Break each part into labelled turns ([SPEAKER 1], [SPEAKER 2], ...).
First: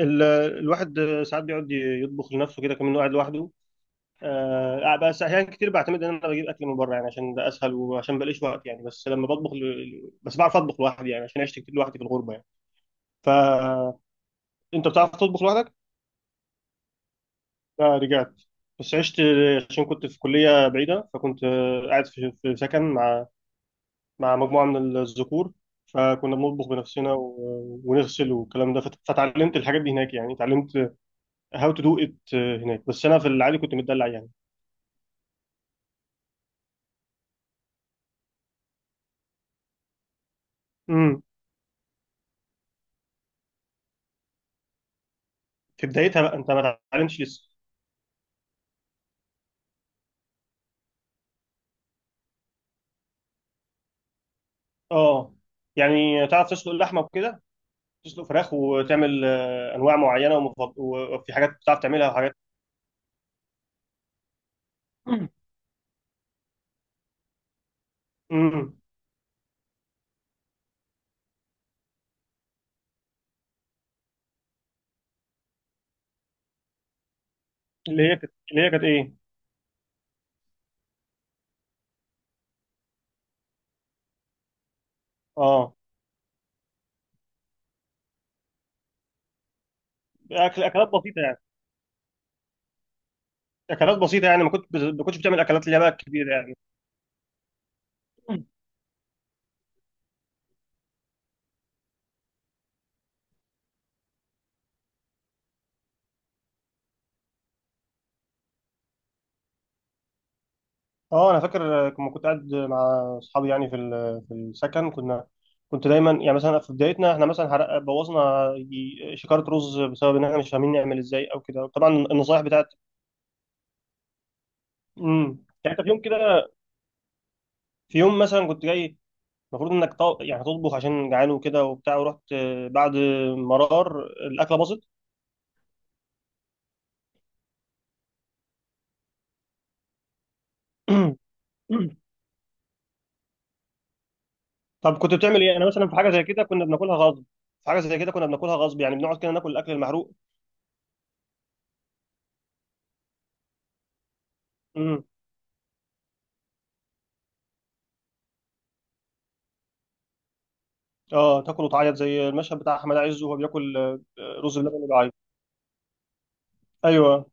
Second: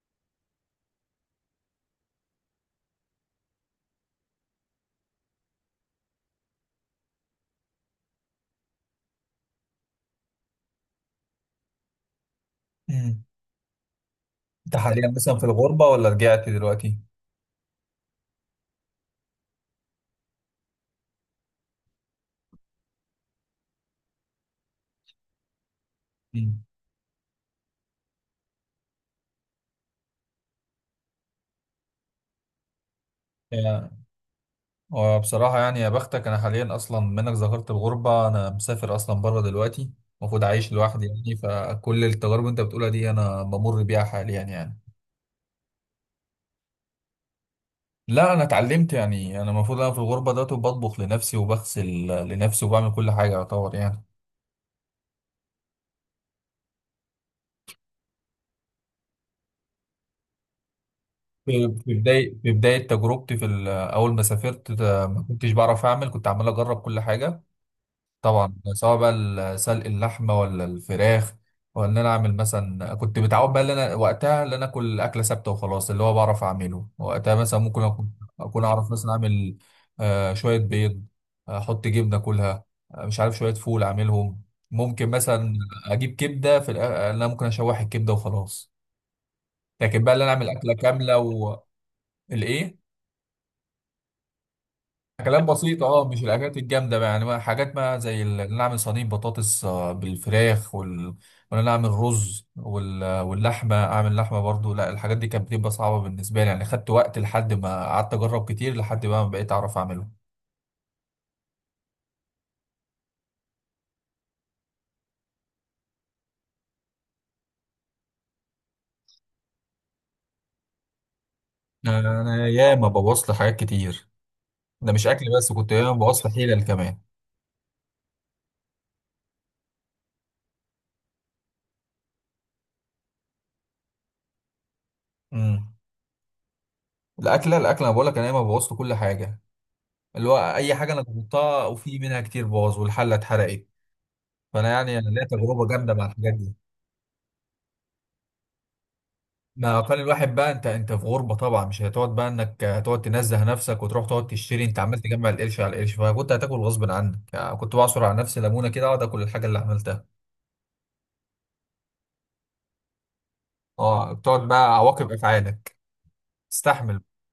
[SPEAKER 1] ال- الواحد ساعات بيقعد يطبخ لنفسه كده، كمان قاعد لوحده. آه، بس احيانا كتير بعتمد ان انا بجيب اكل من بره يعني، عشان ده اسهل وعشان بلاقيش وقت يعني. بس لما بطبخ بس بعرف اطبخ لوحدي يعني، عشان عشت كتير لوحدي في الغربه يعني.
[SPEAKER 2] مم.
[SPEAKER 1] فانت
[SPEAKER 2] انت حاليا
[SPEAKER 1] بتعرف
[SPEAKER 2] مثلا
[SPEAKER 1] تطبخ
[SPEAKER 2] في
[SPEAKER 1] لوحدك؟
[SPEAKER 2] الغربة ولا رجعت دلوقتي؟
[SPEAKER 1] لا، رجعت، بس عشت عشان كنت في كليه بعيده، فكنت قاعد في سكن مع مجموعه من الذكور، فكنا
[SPEAKER 2] مم.
[SPEAKER 1] بنطبخ بنفسنا ونغسل والكلام ده. فتعلمت الحاجات دي هناك يعني، اتعلمت هاو تو دو ات هناك، بس انا في العادي كنت
[SPEAKER 2] يعني
[SPEAKER 1] متدلع يعني.
[SPEAKER 2] وبصراحة يعني يا بختك، أنا حاليا أصلا منك ذكرت الغربة، أنا مسافر أصلا بره دلوقتي المفروض عايش لوحدي
[SPEAKER 1] امم
[SPEAKER 2] يعني. فكل التجارب اللي أنت بتقولها دي أنا بمر بيها حاليا يعني.
[SPEAKER 1] في بدايتها بقى انت ما تعلمش لسه؟
[SPEAKER 2] لا أنا اتعلمت يعني، أنا المفروض أنا في الغربة دلوقتي بطبخ لنفسي وبغسل لنفسي وبعمل كل حاجة يعتبر يعني.
[SPEAKER 1] اه يعني تعرف تسلق اللحمه وكده، تسلق فراخ وتعمل انواع معينه، وفي حاجات
[SPEAKER 2] في
[SPEAKER 1] بتعرف
[SPEAKER 2] في
[SPEAKER 1] تعملها وحاجات.
[SPEAKER 2] بداية في بداية تجربتي في أول ما سافرت ده، ما كنتش بعرف أعمل، كنت عمال أجرب كل حاجة. طبعا
[SPEAKER 1] امم
[SPEAKER 2] سواء بقى سلق اللحمه ولا الفراخ ولا ان انا اعمل مثلا. كنت متعود بقى ان انا وقتها ان انا اكل اكله ثابته وخلاص، اللي هو بعرف اعمله وقتها. مثلا ممكن اكون
[SPEAKER 1] اللي
[SPEAKER 2] اكون
[SPEAKER 1] هي كانت
[SPEAKER 2] اعرف مثلا
[SPEAKER 1] ايه؟
[SPEAKER 2] اعمل شويه بيض، احط جبنه اكلها. مش عارف، شويه فول اعملهم. ممكن مثلا
[SPEAKER 1] اه
[SPEAKER 2] اجيب كبده في انا ممكن اشوح الكبده وخلاص، لكن بقى ان انا اعمل
[SPEAKER 1] اكل
[SPEAKER 2] اكله
[SPEAKER 1] اكلات
[SPEAKER 2] كامله
[SPEAKER 1] بسيطه يعني.
[SPEAKER 2] والايه.
[SPEAKER 1] اكلات بسيطه يعني، ما كنت ما كنتش بتعمل
[SPEAKER 2] اكلات
[SPEAKER 1] اكلات اللي هي
[SPEAKER 2] بسيطه
[SPEAKER 1] بقى
[SPEAKER 2] اه، مش
[SPEAKER 1] كبيره يعني.
[SPEAKER 2] الاكلات الجامده بقى يعني، بقى حاجات بقى زي ان أنا اعمل صينيه بطاطس بالفراخ وان انا اعمل رز واللحمه، اعمل لحمه برضو. لا الحاجات دي كانت بتبقى صعبه بالنسبه لي يعني، خدت وقت لحد ما قعدت اجرب كتير لحد بقى ما بقيت اعرف اعمله.
[SPEAKER 1] اه، انا فاكر، لما كنت قاعد مع اصحابي يعني في في السكن، كنا كنت دايما يعني مثلا في بدايتنا احنا مثلا بوظنا شكاره رز بسبب ان احنا مش فاهمين نعمل ازاي او كده. طبعا النصايح
[SPEAKER 2] انا
[SPEAKER 1] بتاعت.
[SPEAKER 2] ياما بوظت حاجات كتير، ده مش اكل بس، كنت
[SPEAKER 1] يعني انت في
[SPEAKER 2] ياما
[SPEAKER 1] يوم
[SPEAKER 2] بوظت
[SPEAKER 1] كده،
[SPEAKER 2] حيلة كمان.
[SPEAKER 1] في يوم مثلا كنت جاي، المفروض انك يعني تطبخ عشان جعان وكده وبتاع، ورحت بعد مرار الاكله باظت.
[SPEAKER 2] امم الاكله انا بقول لك، انا ياما بوظت كل حاجه، اللي هو اي حاجه انا جربتها وفي منها كتير باظ والحله اتحرقت. فانا يعني
[SPEAKER 1] طب
[SPEAKER 2] أنا
[SPEAKER 1] كنت
[SPEAKER 2] ليا
[SPEAKER 1] بتعمل ايه؟ انا
[SPEAKER 2] تجربه
[SPEAKER 1] مثلا
[SPEAKER 2] جامده
[SPEAKER 1] في
[SPEAKER 2] مع
[SPEAKER 1] حاجه زي
[SPEAKER 2] الحاجات
[SPEAKER 1] كده
[SPEAKER 2] دي.
[SPEAKER 1] كنا بناكلها غصب. في حاجه زي كده كنا بناكلها غصب، يعني بنقعد كده ناكل الاكل
[SPEAKER 2] ما كان
[SPEAKER 1] المحروق.
[SPEAKER 2] الواحد بقى، انت انت في غربه طبعا، مش هتقعد بقى انك هتقعد تنزه نفسك وتروح تقعد تشتري، انت عمال
[SPEAKER 1] امم
[SPEAKER 2] تجمع القرش على القرش، فكنت هتاكل غصب عنك يعني. كنت بعصر على نفسي ليمونه كده اقعد اكل الحاجه اللي عملتها.
[SPEAKER 1] اه، تاكل وتعيط زي المشهد بتاع احمد عز وهو بياكل،
[SPEAKER 2] اه، بتقعد
[SPEAKER 1] رز بلبن
[SPEAKER 2] بقى عواقب
[SPEAKER 1] وبيعيط.
[SPEAKER 2] افعالك، استحمل.
[SPEAKER 1] ايوه.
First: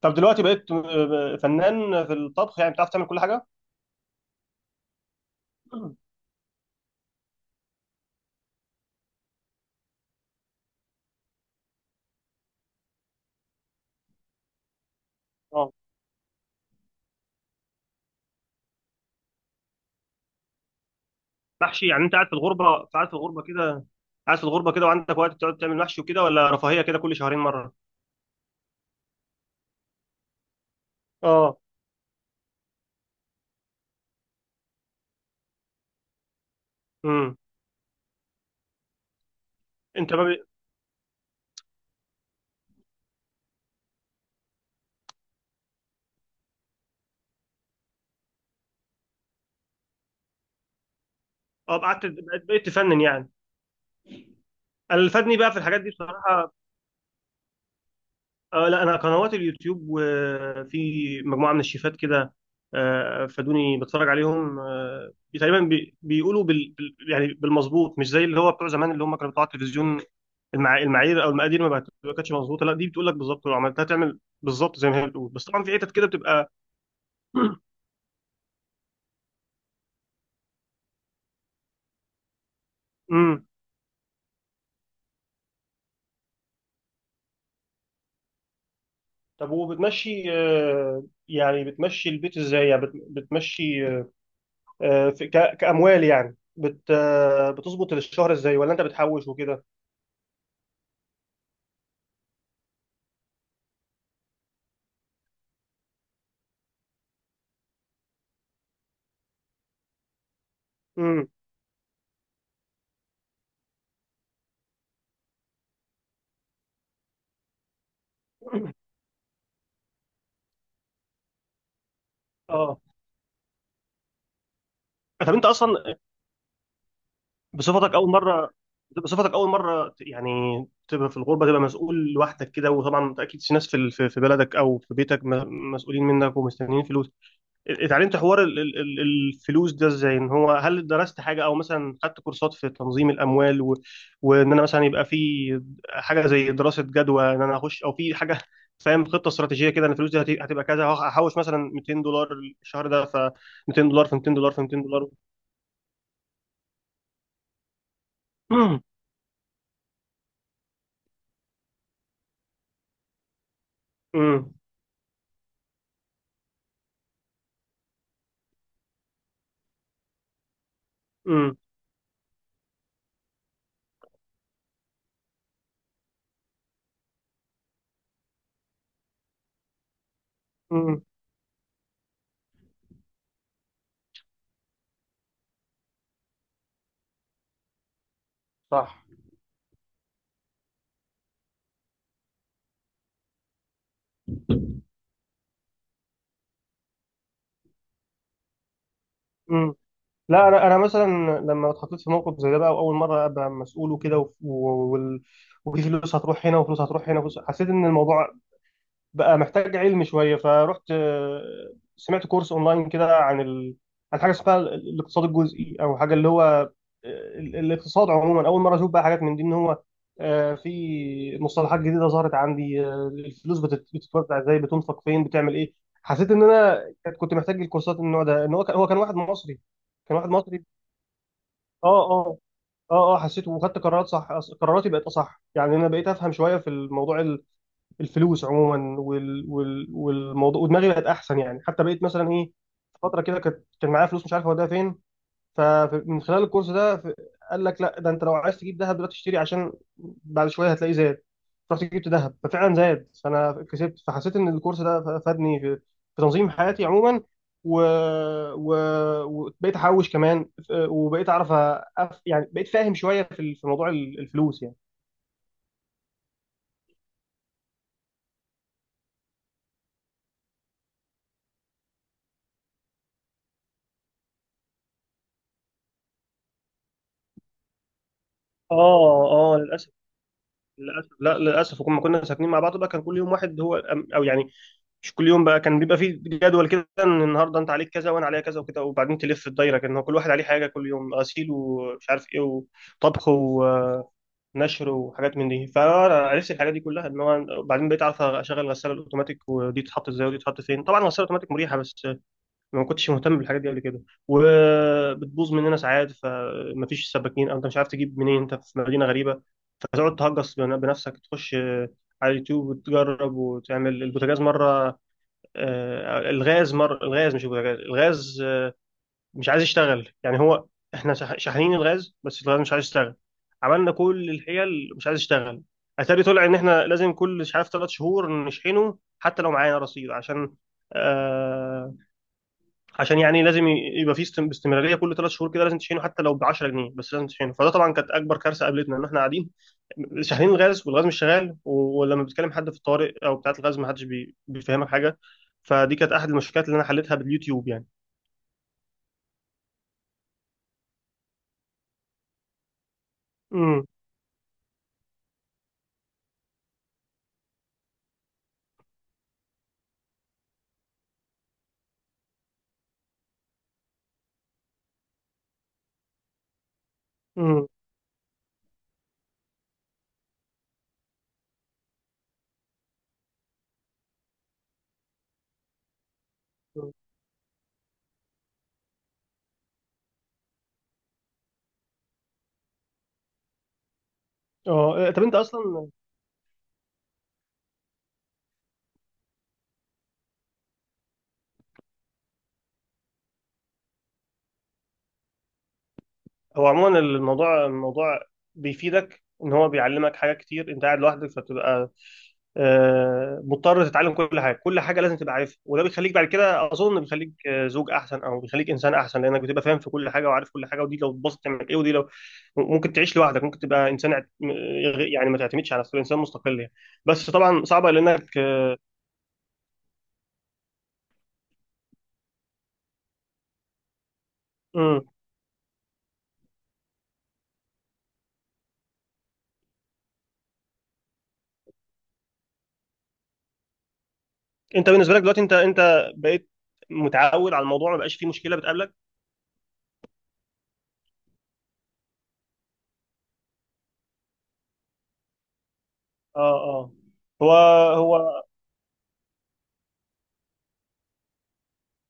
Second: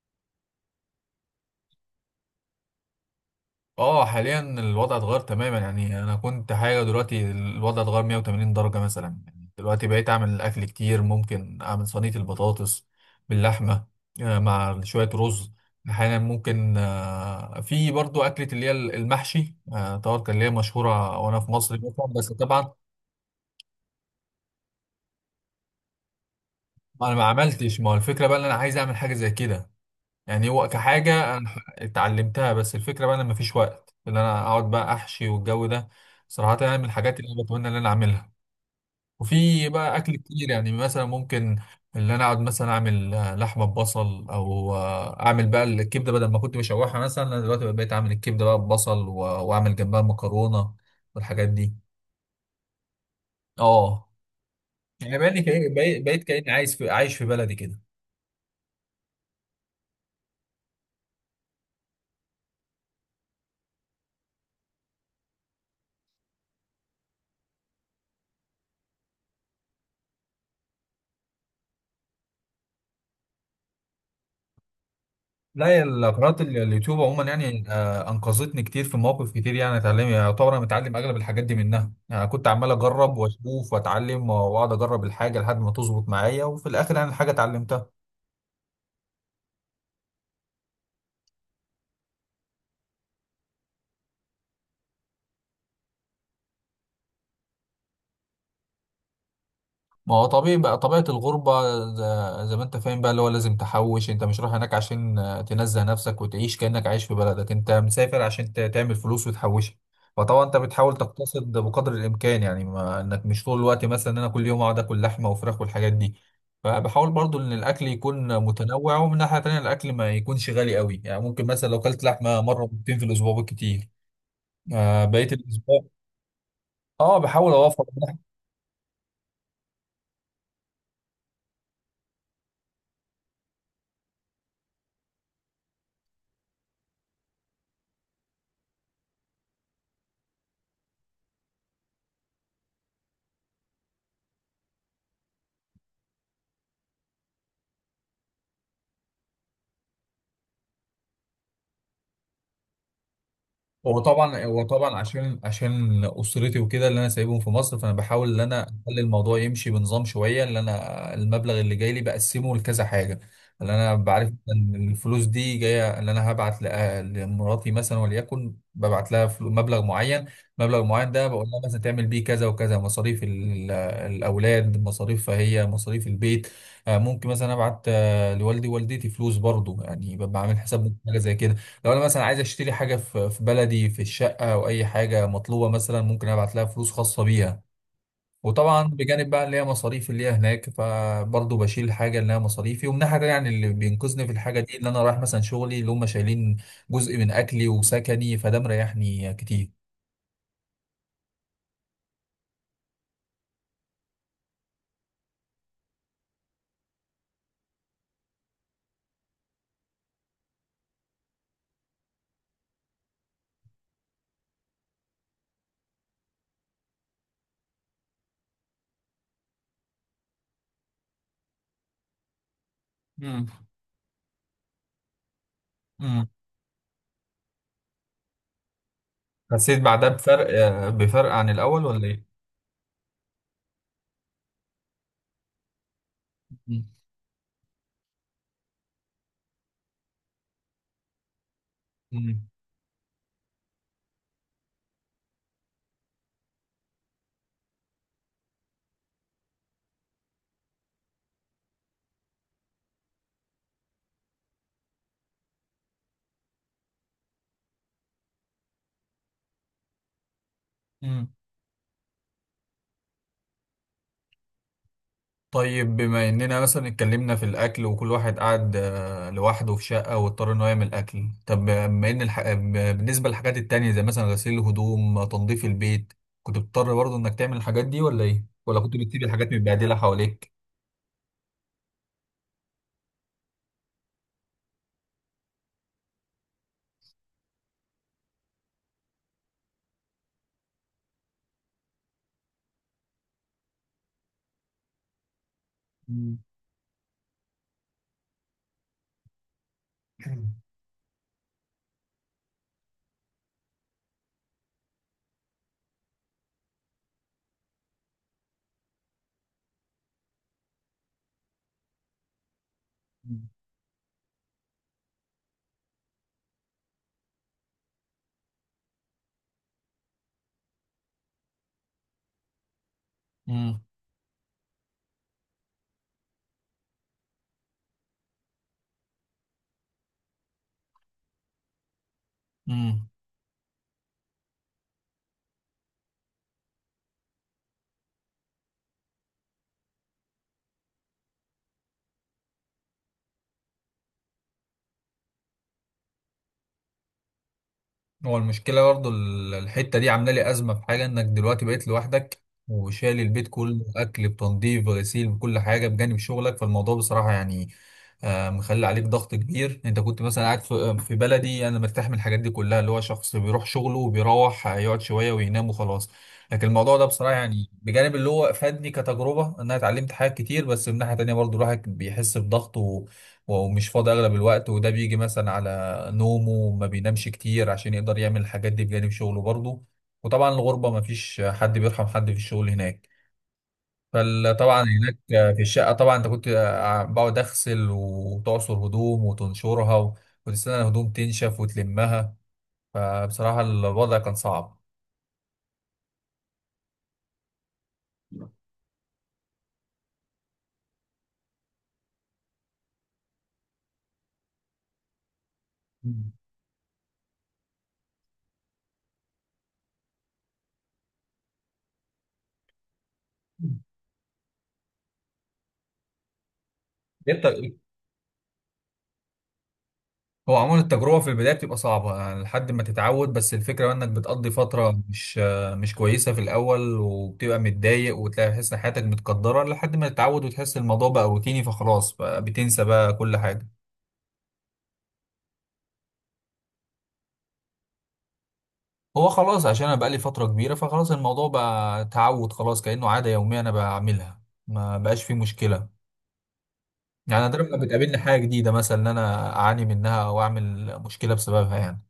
[SPEAKER 1] طب دلوقتي بقيت فنان في الطبخ يعني، بتعرف تعمل كل حاجه؟
[SPEAKER 2] اه، حاليا الوضع اتغير تماما يعني، انا كنت حاجه دلوقتي الوضع اتغير 180 درجه مثلا يعني. دلوقتي بقيت اعمل اكل كتير، ممكن اعمل صينيه البطاطس باللحمه مع شويه رز.
[SPEAKER 1] اه.
[SPEAKER 2] احيانا ممكن في برضو اكله اللي هي المحشي، طبعا كان اللي هي مشهوره وانا في مصر
[SPEAKER 1] محشي، يعني
[SPEAKER 2] مثلا،
[SPEAKER 1] انت قاعد
[SPEAKER 2] بس
[SPEAKER 1] في
[SPEAKER 2] طبعا
[SPEAKER 1] الغربه، قاعد في الغربه كده وعندك وقت تقعد تعمل محشي وكده؟ ولا رفاهيه كده
[SPEAKER 2] انا
[SPEAKER 1] كل
[SPEAKER 2] ما
[SPEAKER 1] شهرين مره؟
[SPEAKER 2] عملتش. ما هو الفكره بقى ان انا عايز اعمل حاجه زي كده يعني، هو كحاجة أنا
[SPEAKER 1] اه.
[SPEAKER 2] اتعلمتها، بس الفكرة بقى أنا مفيش وقت إن أنا أقعد بقى أحشي والجو ده. صراحة يعني من الحاجات اللي
[SPEAKER 1] امم
[SPEAKER 2] أنا بتمنى إن أنا أعملها. وفي بقى
[SPEAKER 1] انت
[SPEAKER 2] أكل
[SPEAKER 1] ما بي...
[SPEAKER 2] كتير يعني، مثلا ممكن إن أنا أقعد مثلا أعمل لحمة ببصل، أو أعمل بقى الكبدة بدل ما كنت بشوحها. مثلا أنا دلوقتي بقيت أعمل الكبدة بقى ببصل وأعمل جنبها مكرونة والحاجات دي.
[SPEAKER 1] اه، قعدت بقيت تفنن يعني.
[SPEAKER 2] أه،
[SPEAKER 1] انا اللي
[SPEAKER 2] يعني بقيت
[SPEAKER 1] فادني بقى في الحاجات دي
[SPEAKER 2] كأني بقيت كأني
[SPEAKER 1] بصراحه،
[SPEAKER 2] عايش في بلدي كده.
[SPEAKER 1] آه، لا، انا قنوات اليوتيوب وفي مجموعه من الشيفات كده، آه، فادوني. بتفرج عليهم، آه، تقريبا يعني بالمظبوط، مش زي اللي هو بتوع زمان اللي هم كانوا بتوع التلفزيون. المعايير او المقادير ما كانتش مظبوطه. لا، دي بتقول لك بالظبط، لو عملتها تعمل بالظبط زي ما هي بتقول، بس طبعا
[SPEAKER 2] لا،
[SPEAKER 1] في
[SPEAKER 2] هي
[SPEAKER 1] حتت كده
[SPEAKER 2] قناة
[SPEAKER 1] بتبقى.
[SPEAKER 2] اليوتيوب عموما يعني أنقذتني كتير في مواقف كتير يعني. اتعلم يعتبر أنا متعلم أغلب الحاجات دي منها يعني، كنت عمال أجرب
[SPEAKER 1] امم
[SPEAKER 2] وأشوف وأتعلم وأقعد أجرب الحاجة لحد ما تظبط معايا، وفي الآخر يعني الحاجة اتعلمتها.
[SPEAKER 1] طب وبتمشي، يعني بتمشي البيت ازاي؟ يعني بتمشي، كأموال يعني، بت آه، بتظبط الشهر ازاي؟ ولا انت بتحوش وكده؟
[SPEAKER 2] ما هو طبيعي بقى طبيعة الغربة، زي ما انت فاهم بقى، اللي هو لازم تحوش. انت مش رايح هناك عشان تنزه نفسك وتعيش كأنك عايش في بلدك، انت مسافر عشان تعمل فلوس وتحوشها. فطبعا انت بتحاول
[SPEAKER 1] امم
[SPEAKER 2] تقتصد بقدر الامكان يعني، ما انك مش طول الوقت مثلا ان انا كل يوم اقعد اكل لحمة وفراخ والحاجات دي. فبحاول برضو ان الاكل يكون متنوع، ومن ناحية تانية الاكل ما يكونش غالي قوي يعني. ممكن مثلا لو كلت لحمة مرة
[SPEAKER 1] اه.
[SPEAKER 2] مرتين في الاسبوع بالكتير، بقية
[SPEAKER 1] طب انت
[SPEAKER 2] الاسبوع
[SPEAKER 1] اصلا،
[SPEAKER 2] اه بحاول اوفر.
[SPEAKER 1] بصفتك اول مره، بصفتك اول مره يعني تبقى في الغربه، تبقى مسؤول لوحدك كده، وطبعا اكيد في ناس في في بلدك او في بيتك مسؤولين منك ومستنيين فلوس، اتعلمت حوار الفلوس ده ازاي؟ ان هو هل درست حاجه او مثلا خدت كورسات في تنظيم الاموال وان انا مثلا يبقى في حاجه زي دراسه جدوى ان انا اخش، او في حاجه فاهم خطه استراتيجيه كده، ان الفلوس دي هتبقى كذا، هحوش مثلا 200 دولار الشهر ده، ف 200
[SPEAKER 2] هو
[SPEAKER 1] دولار في 200
[SPEAKER 2] طبعا
[SPEAKER 1] دولار في
[SPEAKER 2] هو
[SPEAKER 1] 200
[SPEAKER 2] طبعا
[SPEAKER 1] دولار
[SPEAKER 2] عشان اسرتي وكده اللي انا سايبهم في مصر، فانا بحاول ان انا
[SPEAKER 1] امم
[SPEAKER 2] اخلي الموضوع يمشي بنظام شويه. اللي انا المبلغ اللي جاي لي بقسمه لكذا حاجه، اللي انا بعرف
[SPEAKER 1] امم
[SPEAKER 2] ان الفلوس دي جايه. اللي انا هبعت لمراتي مثلا وليكن، ببعت لها مبلغ معين ده بقول
[SPEAKER 1] امم
[SPEAKER 2] لها مثلا تعمل بيه كذا وكذا، مصاريف الاولاد، مصاريف فهي مصاريف البيت. ممكن مثلا ابعت لوالدي ووالدتي فلوس برضو يعني، ببقى عامل حساب
[SPEAKER 1] امم
[SPEAKER 2] حاجه زي كده. لو انا مثلا عايز اشتري حاجه في بلدي في الشقه او اي حاجه مطلوبه مثلا، ممكن ابعت لها فلوس خاصه بيها. وطبعا
[SPEAKER 1] صح.
[SPEAKER 2] بجانب بقى اللي هي مصاريف اللي هي هناك، فبرضه بشيل الحاجه اللي هي مصاريفي. ومن ناحيه تانية يعني، اللي بينقذني في الحاجه دي اللي انا رايح مثلا شغلي اللي هم شايلين جزء من اكلي وسكني، فده مريحني كتير.
[SPEAKER 1] امم لا انا، مثلا لما اتحطيت في موقف زي ده بقى، واول مره ابقى مسؤول وكده وال- وفي فلوس هتروح هنا وفلوس هتروح هنا حسيت ان الموضوع بقى محتاج علم شويه، فرحت، سمعت كورس اونلاين كده عن عن حاجه اسمها الاقتصاد الجزئي او حاجه، اللي هو الاقتصاد عموما. اول مره اشوف بقى حاجات من دي، ان هو في مصطلحات جديده ظهرت عندي،
[SPEAKER 2] مم.
[SPEAKER 1] الفلوس بتتوزع ازاي، بتنفق فين، بتعمل ايه.
[SPEAKER 2] مم.
[SPEAKER 1] حسيت ان انا كنت محتاج الكورسات من النوع ده. ان هو كان واحد مصري،
[SPEAKER 2] حسيت بعدها
[SPEAKER 1] كان واحد
[SPEAKER 2] بفرق
[SPEAKER 1] مصري.
[SPEAKER 2] بفرق عن الاول
[SPEAKER 1] اه
[SPEAKER 2] ولا
[SPEAKER 1] اه.
[SPEAKER 2] ايه؟
[SPEAKER 1] اه اه، حسيت وخدت قرارات صح، قراراتي بقت اصح يعني، انا بقيت افهم شويه في
[SPEAKER 2] مم.
[SPEAKER 1] الموضوع، الفلوس عموما والموضوع، ودماغي بقت احسن يعني. حتى بقيت مثلا
[SPEAKER 2] مم.
[SPEAKER 1] ايه، فتره كده كانت، كان معايا فلوس مش عارف اوديها فين، فمن خلال الكورس ده قال لك لا، ده انت لو عايز تجيب ذهب دلوقتي اشتري، عشان بعد شويه هتلاقيه زاد. رحت جبت ذهب، ففعلا زاد، فانا كسبت. فحسيت ان الكورس ده فادني في, في تنظيم حياتي عموما، و... و... وبقيت احوش كمان، وبقيت
[SPEAKER 2] مم.
[SPEAKER 1] اعرف يعني بقيت فاهم شويه في في موضوع الفلوس يعني.
[SPEAKER 2] طيب، بما اننا مثلا اتكلمنا في الاكل وكل واحد قعد لوحده في شقه واضطر ان هو يعمل اكل، طب بما ان بالنسبه للحاجات التانية زي مثلا غسيل الهدوم، تنظيف البيت، كنت بتضطر برضه انك تعمل الحاجات دي ولا ايه؟ ولا كنت بتسيب
[SPEAKER 1] اه
[SPEAKER 2] الحاجات
[SPEAKER 1] اه، للاسف.
[SPEAKER 2] متبهدله حواليك؟
[SPEAKER 1] للاسف، لا للاسف. وكنا، كنا ساكنين مع بعض بقى، كان كل يوم واحد، هو او يعني مش كل يوم بقى، كان بيبقى فيه جدول كده، ان النهارده انت عليك كذا وانا عليا كذا وكده، وبعدين تلف الدايره، كان هو كل واحد عليه حاجه كل يوم، غسيل ومش عارف ايه وطبخ ونشر وحاجات من دي.
[SPEAKER 2] مم.
[SPEAKER 1] فعرفت الحاجات دي كلها، ان هو بعدين بقيت اعرف اشغل الغساله الاوتوماتيك، ودي تتحط ازاي، ودي تتحط فين. طبعا الغساله الاوتوماتيك مريحه، بس ما كنتش مهتم بالحاجات دي قبل كده. وبتبوظ مننا ساعات، فمفيش سباكين او انت مش عارف تجيب منين، انت في مدينه غريبه. هتقعد تهجص بنفسك، تخش، على اليوتيوب وتجرب، وتعمل البوتاجاز مرة، الغاز مرة، الغاز مش البوتاجاز، الغاز مش عايز يشتغل يعني. هو احنا شاحنين الغاز، بس الغاز مش عايز يشتغل.
[SPEAKER 2] مم.
[SPEAKER 1] عملنا كل الحيل مش عايز يشتغل. اتاري طلع ان احنا لازم كل مش عارف 3 شهور نشحنه، حتى لو معانا رصيد، عشان آه،
[SPEAKER 2] امم
[SPEAKER 1] عشان يعني لازم يبقى في استمراريه، كل 3 شهور كده لازم تشحنه حتى لو ب 10 جنيه، بس لازم تشحنه. فده طبعا كانت اكبر كارثه قابلتنا، ان احنا قاعدين شاحنين الغاز والغاز مش شغال، ولما بتكلم حد في الطوارئ او بتاعه الغاز ما حدش بيفهمك حاجه. فدي كانت احد المشكلات اللي انا حليتها باليوتيوب يعني.
[SPEAKER 2] هو المشكلة برضو الحتة دي عاملة لي أزمة في حاجة، إنك دلوقتي بقيت لوحدك وشايل البيت كله،
[SPEAKER 1] امم
[SPEAKER 2] أكل بتنظيف غسيل بكل حاجة بجانب شغلك. فالموضوع بصراحة يعني مخلي عليك ضغط كبير. أنت كنت مثلا قاعد في بلدي، أنا مرتاح من الحاجات دي كلها، اللي هو شخص بيروح شغله وبيروح يقعد شوية وينام وخلاص. لكن الموضوع ده بصراحة
[SPEAKER 1] امم
[SPEAKER 2] يعني، بجانب اللي هو فادني كتجربة إن أنا اتعلمت حاجات كتير، بس من ناحية تانية برضو الواحد بيحس بضغط ومش فاضي أغلب الوقت. وده بيجي مثلا على نومه، ما بينامش كتير عشان يقدر يعمل الحاجات دي بجانب شغله برضه. وطبعا الغربة ما فيش حد بيرحم حد في الشغل هناك، فطبعا
[SPEAKER 1] اه،
[SPEAKER 2] هناك
[SPEAKER 1] طب انت
[SPEAKER 2] في
[SPEAKER 1] اصلا،
[SPEAKER 2] الشقة طبعا انت كنت، بقعد اغسل وتعصر هدوم وتنشرها وتستنى الهدوم تنشف وتلمها. فبصراحة الوضع كان صعب.
[SPEAKER 1] هو عموما الموضوع بيفيدك، ان هو بيعلمك حاجات كتير، انت قاعد لوحدك، فتبقى مضطر تتعلم كل حاجه، كل حاجه لازم تبقى عارفها، وده بيخليك بعد كده اظن بيخليك زوج احسن، او بيخليك انسان احسن، لانك بتبقى فاهم في كل حاجه وعارف كل حاجه، ودي لو اتبسطت تعمل ايه، ودي لو ممكن تعيش لوحدك، ممكن تبقى انسان يعني ما تعتمدش على نفسك، انسان مستقل يعني. بس
[SPEAKER 2] انت
[SPEAKER 1] طبعا صعبه لانك آه.
[SPEAKER 2] هو عموما التجربة في البداية بتبقى صعبة يعني لحد ما تتعود، بس الفكرة بقى انك بتقضي فترة
[SPEAKER 1] مم.
[SPEAKER 2] مش كويسة في الأول، وبتبقى متضايق وتلاقي تحس إن حياتك متقدرة لحد ما تتعود، وتحس الموضوع بقى روتيني فخلاص بقى بتنسى بقى كل حاجة.
[SPEAKER 1] انت بالنسبه لك دلوقتي، انت بقيت متعود على الموضوع، ما بقاش فيه مشكله بتقابلك؟
[SPEAKER 2] هو خلاص عشان أنا بقالي فترة كبيرة، فخلاص الموضوع بقى تعود، خلاص كأنه عادة يومية أنا بعملها، ما بقاش فيه مشكلة.
[SPEAKER 1] اه اه.
[SPEAKER 2] يعني
[SPEAKER 1] هو
[SPEAKER 2] نادرا ما
[SPEAKER 1] هو
[SPEAKER 2] بتقابلني حاجة جديدة مثلا إن أنا أعاني منها أو أعمل مشكلة بسببها يعني.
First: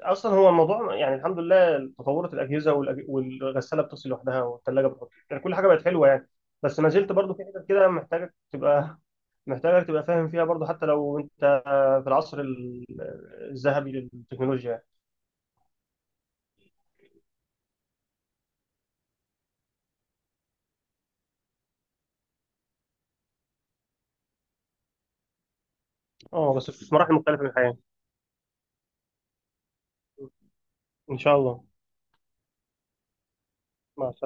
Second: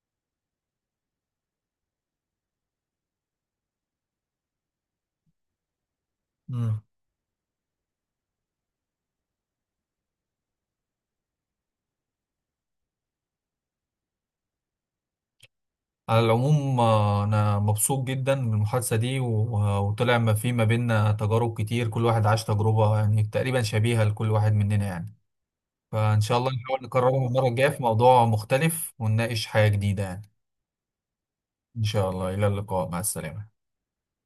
[SPEAKER 1] اصلا هو الموضوع يعني، الحمد لله تطورت الاجهزه والغساله بتغسل لوحدها، والثلاجه بتحط، يعني كل حاجه بقت حلوه يعني. بس ما زلت برضو في حاجات كده محتاجك تبقى محتاجك تبقى فاهم فيها برضو، حتى لو انت في العصر الذهبي للتكنولوجيا يعني.
[SPEAKER 2] على العموم أنا مبسوط جدا من المحادثة دي، وطلع ما في ما بيننا تجارب كتير، كل واحد عاش تجربة يعني تقريبا شبيهة لكل واحد مننا يعني. فإن شاء الله
[SPEAKER 1] اه، بس
[SPEAKER 2] نحاول
[SPEAKER 1] في مراحل
[SPEAKER 2] نكررها
[SPEAKER 1] مختلفه
[SPEAKER 2] المرة
[SPEAKER 1] من
[SPEAKER 2] الجاية
[SPEAKER 1] الحياه.
[SPEAKER 2] في موضوع مختلف ونناقش حاجة جديدة يعني.
[SPEAKER 1] ان شاء الله.
[SPEAKER 2] إن شاء الله، إلى اللقاء، مع السلامة.
[SPEAKER 1] مع السلامه.